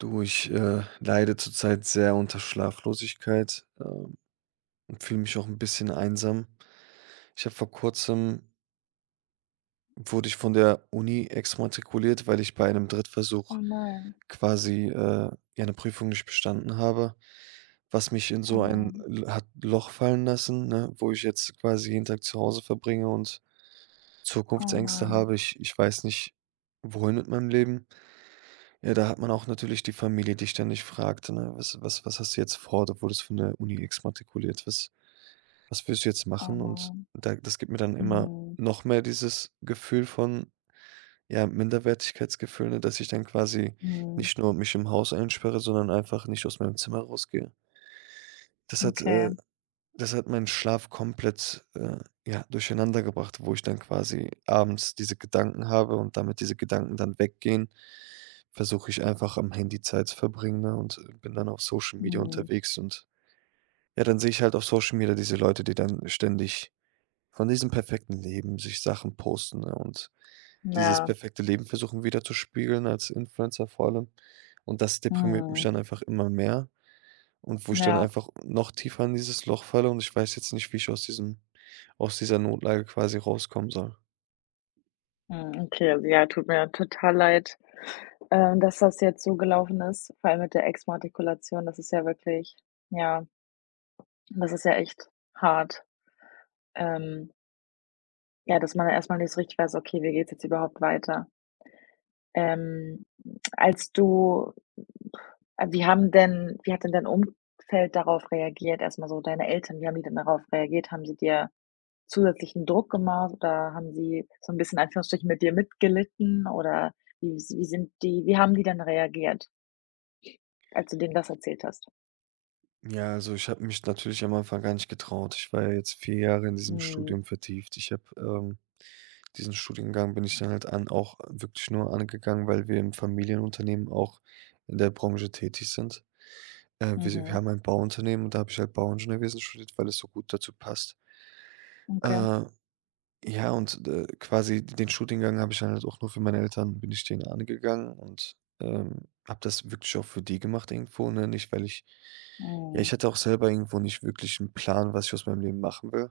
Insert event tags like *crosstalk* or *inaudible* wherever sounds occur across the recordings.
Du, ich, äh, leide zurzeit sehr unter Schlaflosigkeit, ähm, und fühle mich auch 'n bisschen einsam. Ich habe vor Kurzem wurde ich von der Uni exmatrikuliert, weil ich bei einem Oh, Drittversuch nein. quasi, äh, ja, 'ne Prüfung nicht bestanden habe, was mich in Oh so ein Mann. L hat Loch fallen lassen, ne, wo ich jetzt quasi jeden Tag zu Hause verbringe und Oh Zukunftsängste Mann. habe. Ich ich weiß nicht, wohin mit meinem Leben. Ja, da hat man auch natürlich die Familie, die ständig fragt, ne: „Was was was hast du jetzt vor? Du wurdest von der Uni exmatrikuliert. Was was willst du jetzt Oh, machen?“ Und nein. da das gibt mir dann immer Mhm. noch mehr dieses Gefühl von ja, Minderwertigkeitsgefühl, ne, dass ich dann quasi Mhm. nicht nur mich im Haus einsperre, sondern einfach nicht aus meinem Zimmer rausgehe. Das hat äh, Okay. das hat meinen Schlaf komplett, äh, ja, durcheinandergebracht, wo ich dann quasi abends diese Gedanken habe und damit diese Gedanken dann weggehen, versuche ich einfach am Handy Zeit zu verbringen, ne, und, äh, bin dann auf Social Media Mhm. unterwegs und, ja, dann sehe ich halt auf Social Media diese Leute, die dann ständig von diesem perfekten Leben sich Sachen posten, ne, und dieses Ja. perfekte Leben versuchen widerzuspiegeln als Influencer vor allem und das deprimiert mich Mhm. dann einfach immer mehr und wo ich dann Ja. einfach noch tiefer in dieses Loch falle und ich weiß jetzt nicht, wie ich aus diesem aus dieser Notlage quasi rauskommen soll. Mhm, okay, also, ja, tut mir total leid, ähm, dass das jetzt so gelaufen ist, vor allem mit der Exmatrikulation. Das ist ja wirklich, ja. Das ist ja echt hart. Ähm ja, dass man erst mal nicht so richtig weiß: „Okay, wie geht's jetzt überhaupt weiter?“ Ähm, als du *blows air* äh, wie haben denn wie hat denn dein Umfeld darauf reagiert erst mal so deine Eltern, wie haben die denn darauf reagiert? Haben sie dir zusätzlichen Druck gemacht oder haben sie so 'n bisschen in Anführungsstrichen mit dir mitgelitten? Oder wie wie sind die wie haben die denn reagiert als du denen das erzählt hast? Ja, also, ich habe mich natürlich am Anfang gar nicht getraut. Ich war ja jetzt 4 Jahre in diesem Mhm. Studium vertieft. Ich habe, ähm diesen Studiengang bin ich dann halt an auch wirklich nur angegangen, weil wir im Familienunternehmen auch in der Branche tätig sind. Äh, wir s wir Mhm. haben ein Bauunternehmen und da habe ich halt Bauingenieurwesen studiert, weil es so gut dazu passt. Okay. Äh, ja und, äh, quasi den Studiengang habe ich dann halt auch nur für meine Eltern bin ich den angegangen und, ähm, habe das wirklich auch für die gemacht irgendwo, ne? Nicht weil ich ja, ich Mhm. hatte auch selber irgendwo nicht wirklich 'n Plan, was ich aus meinem Leben machen will.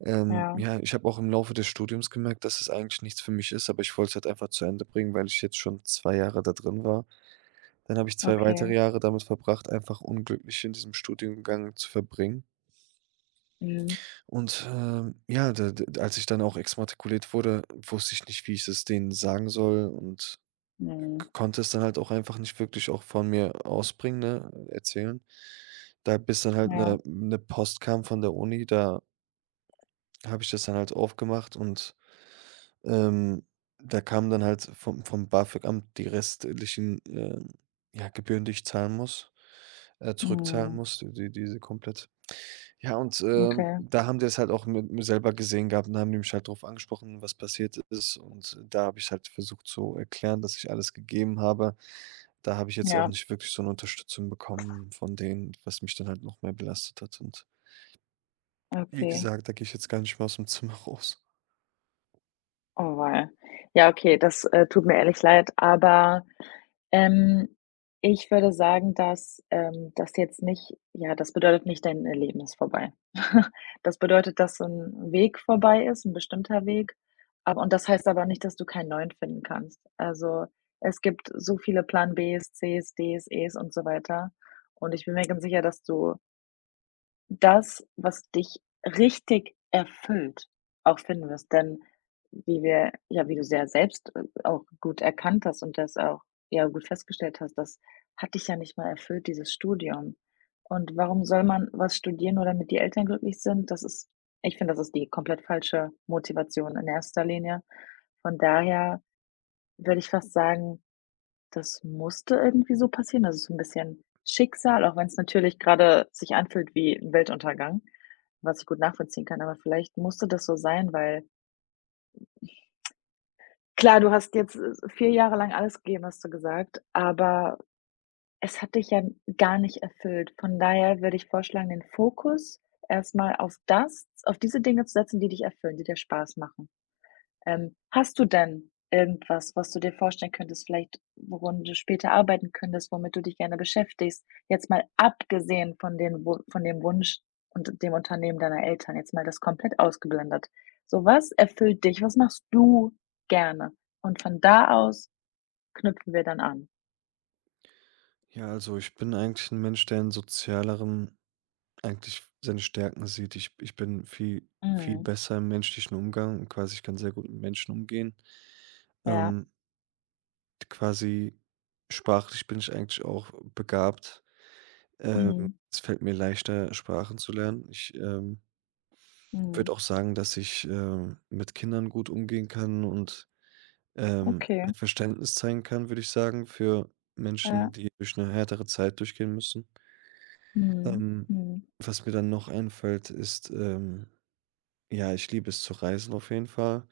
Ähm, Ja. ja, ich habe auch im Laufe des Studiums gemerkt, dass es eigentlich nichts für mich ist, aber ich wollte es halt einfach zu Ende bringen, weil ich jetzt schon 2 Jahre da drin war. Dann habe ich 2 Okay. weitere Jahre damit verbracht, einfach unglücklich in diesem Studiengang zu verbringen. Mhm. Und, ähm, ja, d d als ich dann auch exmatrikuliert wurde, wusste ich nicht, wie ich es denen sagen soll und Ne. k konnte es dann halt auch einfach nicht wirklich auch von mir aus bringen, ne, erzählen. Da bis dann halt Ja. 'ne 'ne Post kam von der Uni, da habe ich das dann halt aufgemacht und, ähm, da kamen dann halt vom vom BAföG-Amt die restlichen, äh, ja Gebühren, die ich zahlen muss, äh, zurückzahlen Mhm. muss, d d diese komplett. Ja und, ähm, Okay. da haben die das halt auch m mit mir selber gesehen gehabt und haben mich halt drauf angesprochen, was passiert ist und da habe ich's halt versucht zu erklären, dass ich alles gegeben habe. Da habe ich jetzt auch Ja. nicht wirklich so 'ne Unterstützung bekommen von denen, was mich dann halt noch mehr belastet hat. Und wie Okay. gesagt, da gehe ich jetzt gar nicht mehr aus'm Zimmer raus. Auweia. Ja, okay, das, äh, tut mir ehrlich leid, aber, ähm, ich würde sagen, dass, ähm, das jetzt nicht ja, das bedeutet nicht, dein Leben ist vorbei. *snorts* Das bedeutet, dass so 'n 'n Weg vorbei ist, 'n bestimmter Weg, ab und das heißt aber nicht, dass du keinen neuen finden kannst. Also, es gibt so viele Plan Bs, Cs, Ds, Es und so weiter und ich bin mir ganz sicher, dass du das, was dich richtig erfüllt, auch finden wirst. Denn wie wir ja, wie du's ja selbst, äh, auch gut erkannt hast und das auch, ja, gut festgestellt hast, das hat dich ja nicht mal erfüllt, dieses Studium. Und warum soll man was studieren, nur damit die Eltern glücklich sind? Das ist ich finde, das ist die komplett falsche Motivation in erster Linie. Von daher würde ich fast sagen, das musste irgendwie so passieren. Also, so'n bisschen Schicksal, auch wenn's natürlich grade sich anfühlt wie 'n Weltuntergang, was ich gut nachvollziehen kann. Aber vielleicht musste das so sein, weil, *tsk* klar, du hast jetzt, äh, äh, 4 Jahre lang alles gegeben, hast du gesagt, aber es hat dich ja gar nicht erfüllt. Von daher würde ich vorschlagen, den Fokus erst mal auf das auf diese Dinge zu setzen, die dich erfüllen, die dir Spaß machen. Ähm, hast du denn irgendwas, was du dir vorstellen könntest, vielleicht worin du später arbeiten könntest, womit du dich gerne beschäftigst? Jetzt mal abgesehen von den Wu von dem Wunsch und dem Unternehmen deiner Eltern, jetzt mal das komplett ausgeblendet. So, was erfüllt dich? Was machst du gerne? Und von da aus knüpfen wir dann an. Ja, also ich bin eigentlich 'n Mensch, der in Sozialerem eigentlich seine Stärken sieht. Ich ich bin vie viel Mhm. besser im menschlichen Umgang und quasi ich kann sehr gut mit Menschen umgehen. Ja. Ähm d quasi sprachlich bin ich eigentlich auch begabt. Ähm, Mhm. es fällt mir leichter, Sprachen zu lernen. Ich, ähm Mhm. würde auch sagen, dass ich, äh, mit Kindern gut umgehen kann und, ähm, Okay. Verständnis zeigen kann, würde ich sagen, für Menschen, Ja. die durch 'ne härtere Zeit durchgehen müssen. Mhm, Ähm, mhm. was mir dann noch einfällt, ist, ähm, ja, ich liebe es zu reisen auf jeden Fall.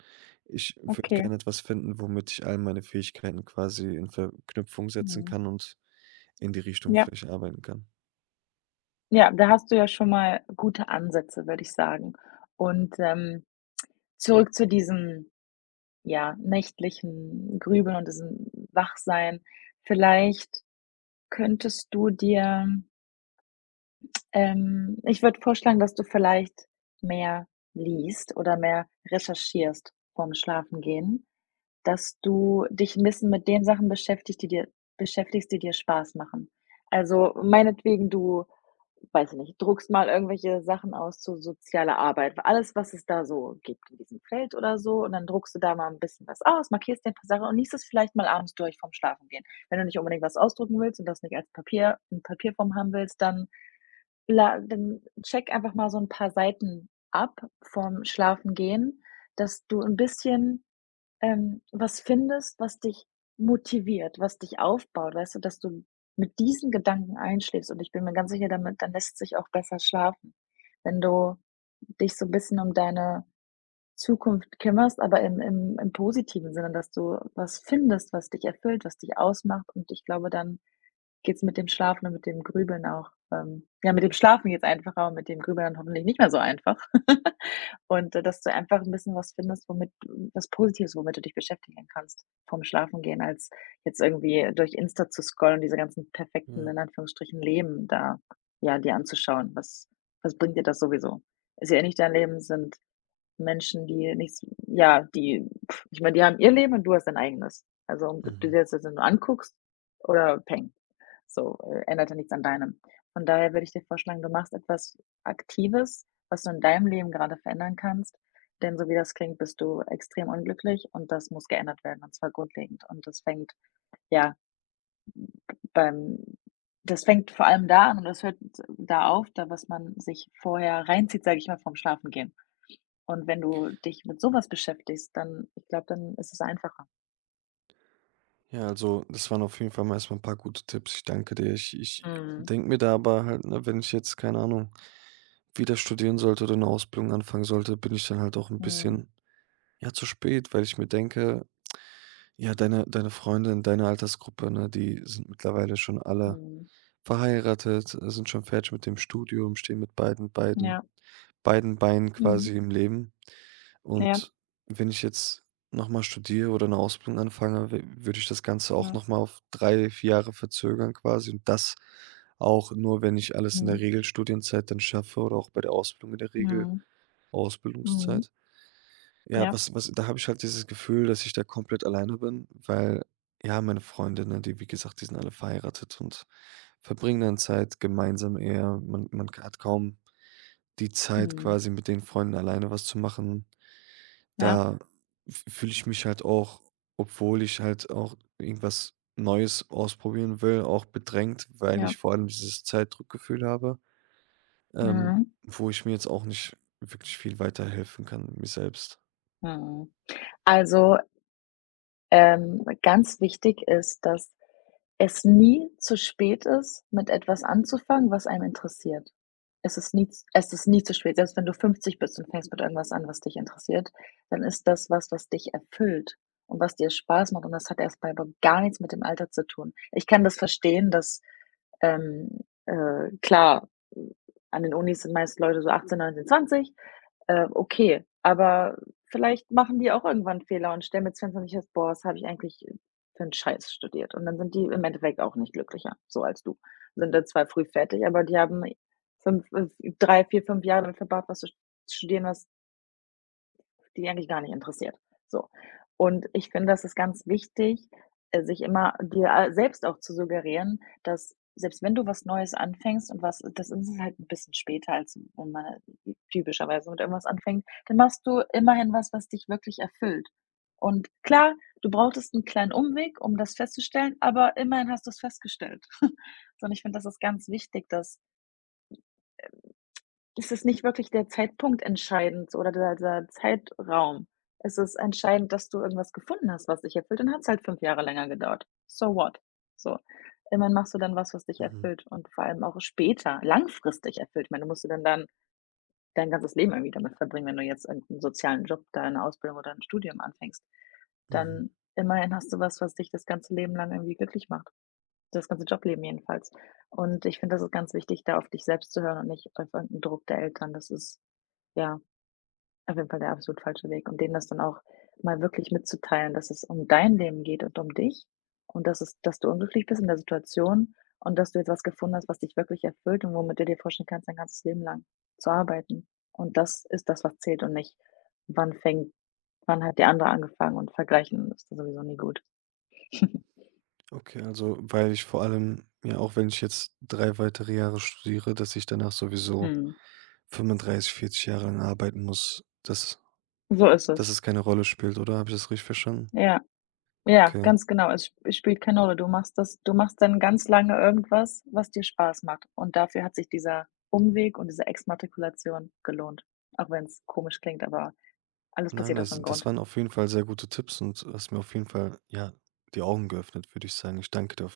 Ich würde Okay. gerne etwas finden, womit ich all meine Fähigkeiten quasi in Verknüpfung setzen Mhm. kann und in die Richtung Ja. vielleicht arbeiten kann. Ja, da hast du ja schon mal gute Ansätze, würde ich sagen. Und, ähm, zurück zu diesem, ja, nächtlichen Grübeln und diesem Wachsein. Vielleicht könntest du dir Ähm, ich würde vorschlagen, dass du vielleicht mehr liest oder mehr recherchierst vorm Schlafengehen, dass du dich 'n bisschen mit den Sachen beschäftig die dir, beschäftigst, die dir Spaß machen. Also meinetwegen du, weiß ich nicht, druckst mal irgendwelche Sachen aus zu sozialer Arbeit, alles, was es da so gibt in diesem Feld oder so, und dann druckst du da mal 'n bisschen was aus, markierst dir 'n paar Sachen und liest es vielleicht mal abends durch vorm Schlafengehen. Wenn du nicht unbedingt was ausdrucken willst und das nicht als Papier, in Papierform haben willst, dann la dann check einfach mal so 'n paar Seiten ab vorm Schlafengehen, dass du 'n bisschen, ähm, was findest, was dich motiviert, was dich aufbaut, weißt du, dass du mit diesen Gedanken einschläfst. Und ich bin mir ganz sicher damit, dann lässt's sich auch besser schlafen, wenn du dich so 'n bisschen um deine Zukunft kümmerst, aber im im im positiven Sinne, dass du was findest, was dich erfüllt, was dich ausmacht. Und ich glaube, dann geht's mit dem Schlafen und mit dem Grübeln auch ähm, ja, mit dem Schlafen geht's einfacher und mit dem Grübeln dann hoffentlich nicht mehr so einfach. *laughs* Und d dass du einfach 'n bisschen was findest, womit was Positives, womit du dich beschäftigen kannst vorm Schlafengehen, als jetzt irgendwie durch Insta zu scrollen und diese ganzen perfekten Ja. in Anführungsstrichen Leben da, ja, dir anzuschauen. Was, was bringt dir das sowieso? Ist ja eh nicht dein Leben, sind Menschen, die nichts ja, die *blows air* ich meine, die haben ihr Leben und du hast dein eigenes. Also, um ob du Mhm. dir das jetzt nur anguckst oder peng, so, ändert ja nichts an deinem. Von daher würde ich dir vorschlagen, du machst etwas Aktives, was du in deinem Leben gerade verändern kannst, denn so wie das klingt, bist du extrem unglücklich, und das muss geändert werden und zwar grundlegend, und das fängt, ja, b beim das fängt vor allem da an und es hört da auf, da was man sich vorher reinzieht, sage ich mal, vorm Schlafengehen. Und wenn du dich mit so was beschäftigst, dann ich glaube, dann ist es einfacher. Ja, also, das waren auf jeden Fall mal erst mal 'n paar gute Tipps. Ich danke dir. Ich ich Mhm. denke mir da aber halt, ne, wenn ich jetzt, keine Ahnung, wieder studieren sollte oder 'ne Ausbildung anfangen sollte, bin ich dann halt auch 'n Mhm. bisschen, ja, zu spät, weil ich mir denke: „Ja, deine deine Freunde in deiner Altersgruppe, ne, die sind mittlerweile schon alle Mhm. verheiratet, äh, sind schon fertig mit dem Studium, stehen mit beiden beiden Ja. beiden Beinen Mhm. quasi im Leben.“ Ja. Und wenn ich jetzt noch mal studiere oder 'ne Ausbildung anfange, w würde ich das Ganze auch Ja. noch mal auf 3, 4 Jahre verzögern quasi. Und das auch nur, wenn ich alles in der Mhm. Regelstudienzeit dann schaffe oder auch bei der Ausbildung in der Mhm. Mhm. Regelausbildungszeit. Ja, Ja. was was da habe ich halt dieses Gefühl, dass ich da komplett alleine bin, weil, ja, meine Freunde, ne, die wie gesagt, die sind alle verheiratet und verbringen dann Zeit gemeinsam eher. Man man ka hat kaum die Zeit, Mhm. quasi mit den Freunden alleine was zu machen. Ja. Da f fühle ich mich halt auch obwohl ich halt auch irgendwas Neues ausprobieren will, auch bedrängt, weil Ja. ich vor allem dieses Zeitdruck-Gefühl habe, ähm, Mhm. wo ich mir jetzt auch nicht wirklich viel weiterhelfen kann mir selbst. Mhm. Also, ähm, ganz wichtig ist, dass es nie zu spät ist, mit etwas anzufangen, was einen interessiert. Es ist nie z es ist nie zu spät. Selbst wenn du 50 bist und fängst mit irgendwas an, was dich interessiert, dann ist das was, was dich erfüllt und was dir Spaß macht und das hat erst mal aber gar nichts mit dem Alter zu tun. Ich kann das verstehen, dass, ähm, äh, klar, hm, an den Unis sind meist Leute so 18, 19, 20. Äh, okay, aber vielleicht machen die auch irgendwann Fehler und stellen mit 20 erst fest: „Boah, was habe ich eigentlich für 'n Scheiß studiert.“ Und dann sind die im Endeffekt auch nicht glücklicher so als du. Sind halt zwar früh fertig, aber die haben 5, äh, 3, 4, 5 Jahre damit verbracht, was zu st studieren, was die eigentlich gar nicht interessiert. So, und ich finde, das ist ganz wichtig, äh, sich immer dir selbst auch zu suggerieren, dass selbst wenn du was Neues anfängst und was, das ist halt 'n bisschen später, als wenn man typischerweise mit irgendwas anfängt, dann machst du immerhin was, was dich wirklich erfüllt. Und klar, du brauchtest 'n kleinen Umweg, um das festzustellen, aber immerhin hast du's festgestellt. *snorts* So und ich finde, das ist ganz wichtig, dass, hm, ähm es ist nicht wirklich der Zeitpunkt entscheidend oder der der Zeitraum. Es ist entscheidend, dass du irgendwas gefunden hast, was dich erfüllt und dann hat's halt 5 Jahre länger gedauert. So what? So. Immerhin machst du dann was, was dich Mhm. erfüllt und vor allem auch später langfristig erfüllt. Ich meine, du musst du dann dein dein ganzes Leben irgendwie damit verbringen, wenn du jetzt einen sozialen Job, deine Ausbildung oder 'n Studium anfängst. Mhm. Dann immerhin hast du was, was dich das ganze Leben lang irgendwie glücklich macht. Das ganze Job Leben jedenfalls. Und ich finde, das ist ganz wichtig, da auf dich selbst zu hören und nicht auf irgendeinen Druck der Eltern. Das ist, ja, auf jeden Fall der absolut falsche Weg und denen das dann auch mal wirklich mitzuteilen, dass es um dein Leben geht und um dich und dass es dass du unglücklich bist in der Situation und dass du jetzt was gefunden hast, was dich wirklich erfüllt und womit du dir vorstellen kannst, dein ganzes Leben lang zu arbeiten. Und das ist das, was zählt und nicht wann fängt wann hat die andere angefangen und vergleichen ist sowieso nie gut. *chuckles* Okay, also, weil ich vor allem, ja, auch wenn ich jetzt 3 weitere Jahre studiere, dass ich danach sowieso Mhm. 35, 40 Jahre lang arbeiten muss, dass So ist es. dass es keine Rolle spielt oder habe ich das richtig verstanden? Ja, ja, Okay. ganz genau. Es es spielt keine Rolle. Du machst das du machst dann ganz lange irgendwas, was dir Spaß macht und dafür hat sich dieser Umweg und diese Exmatrikulation gelohnt. Auch wenn's komisch klingt, aber alles Nein, passiert aus also, 'nem das Grund. waren auf jeden Fall sehr gute Tipps und du hast mir auf jeden Fall, ja, die Augen geöffnet, würde ich sagen. Ich danke daf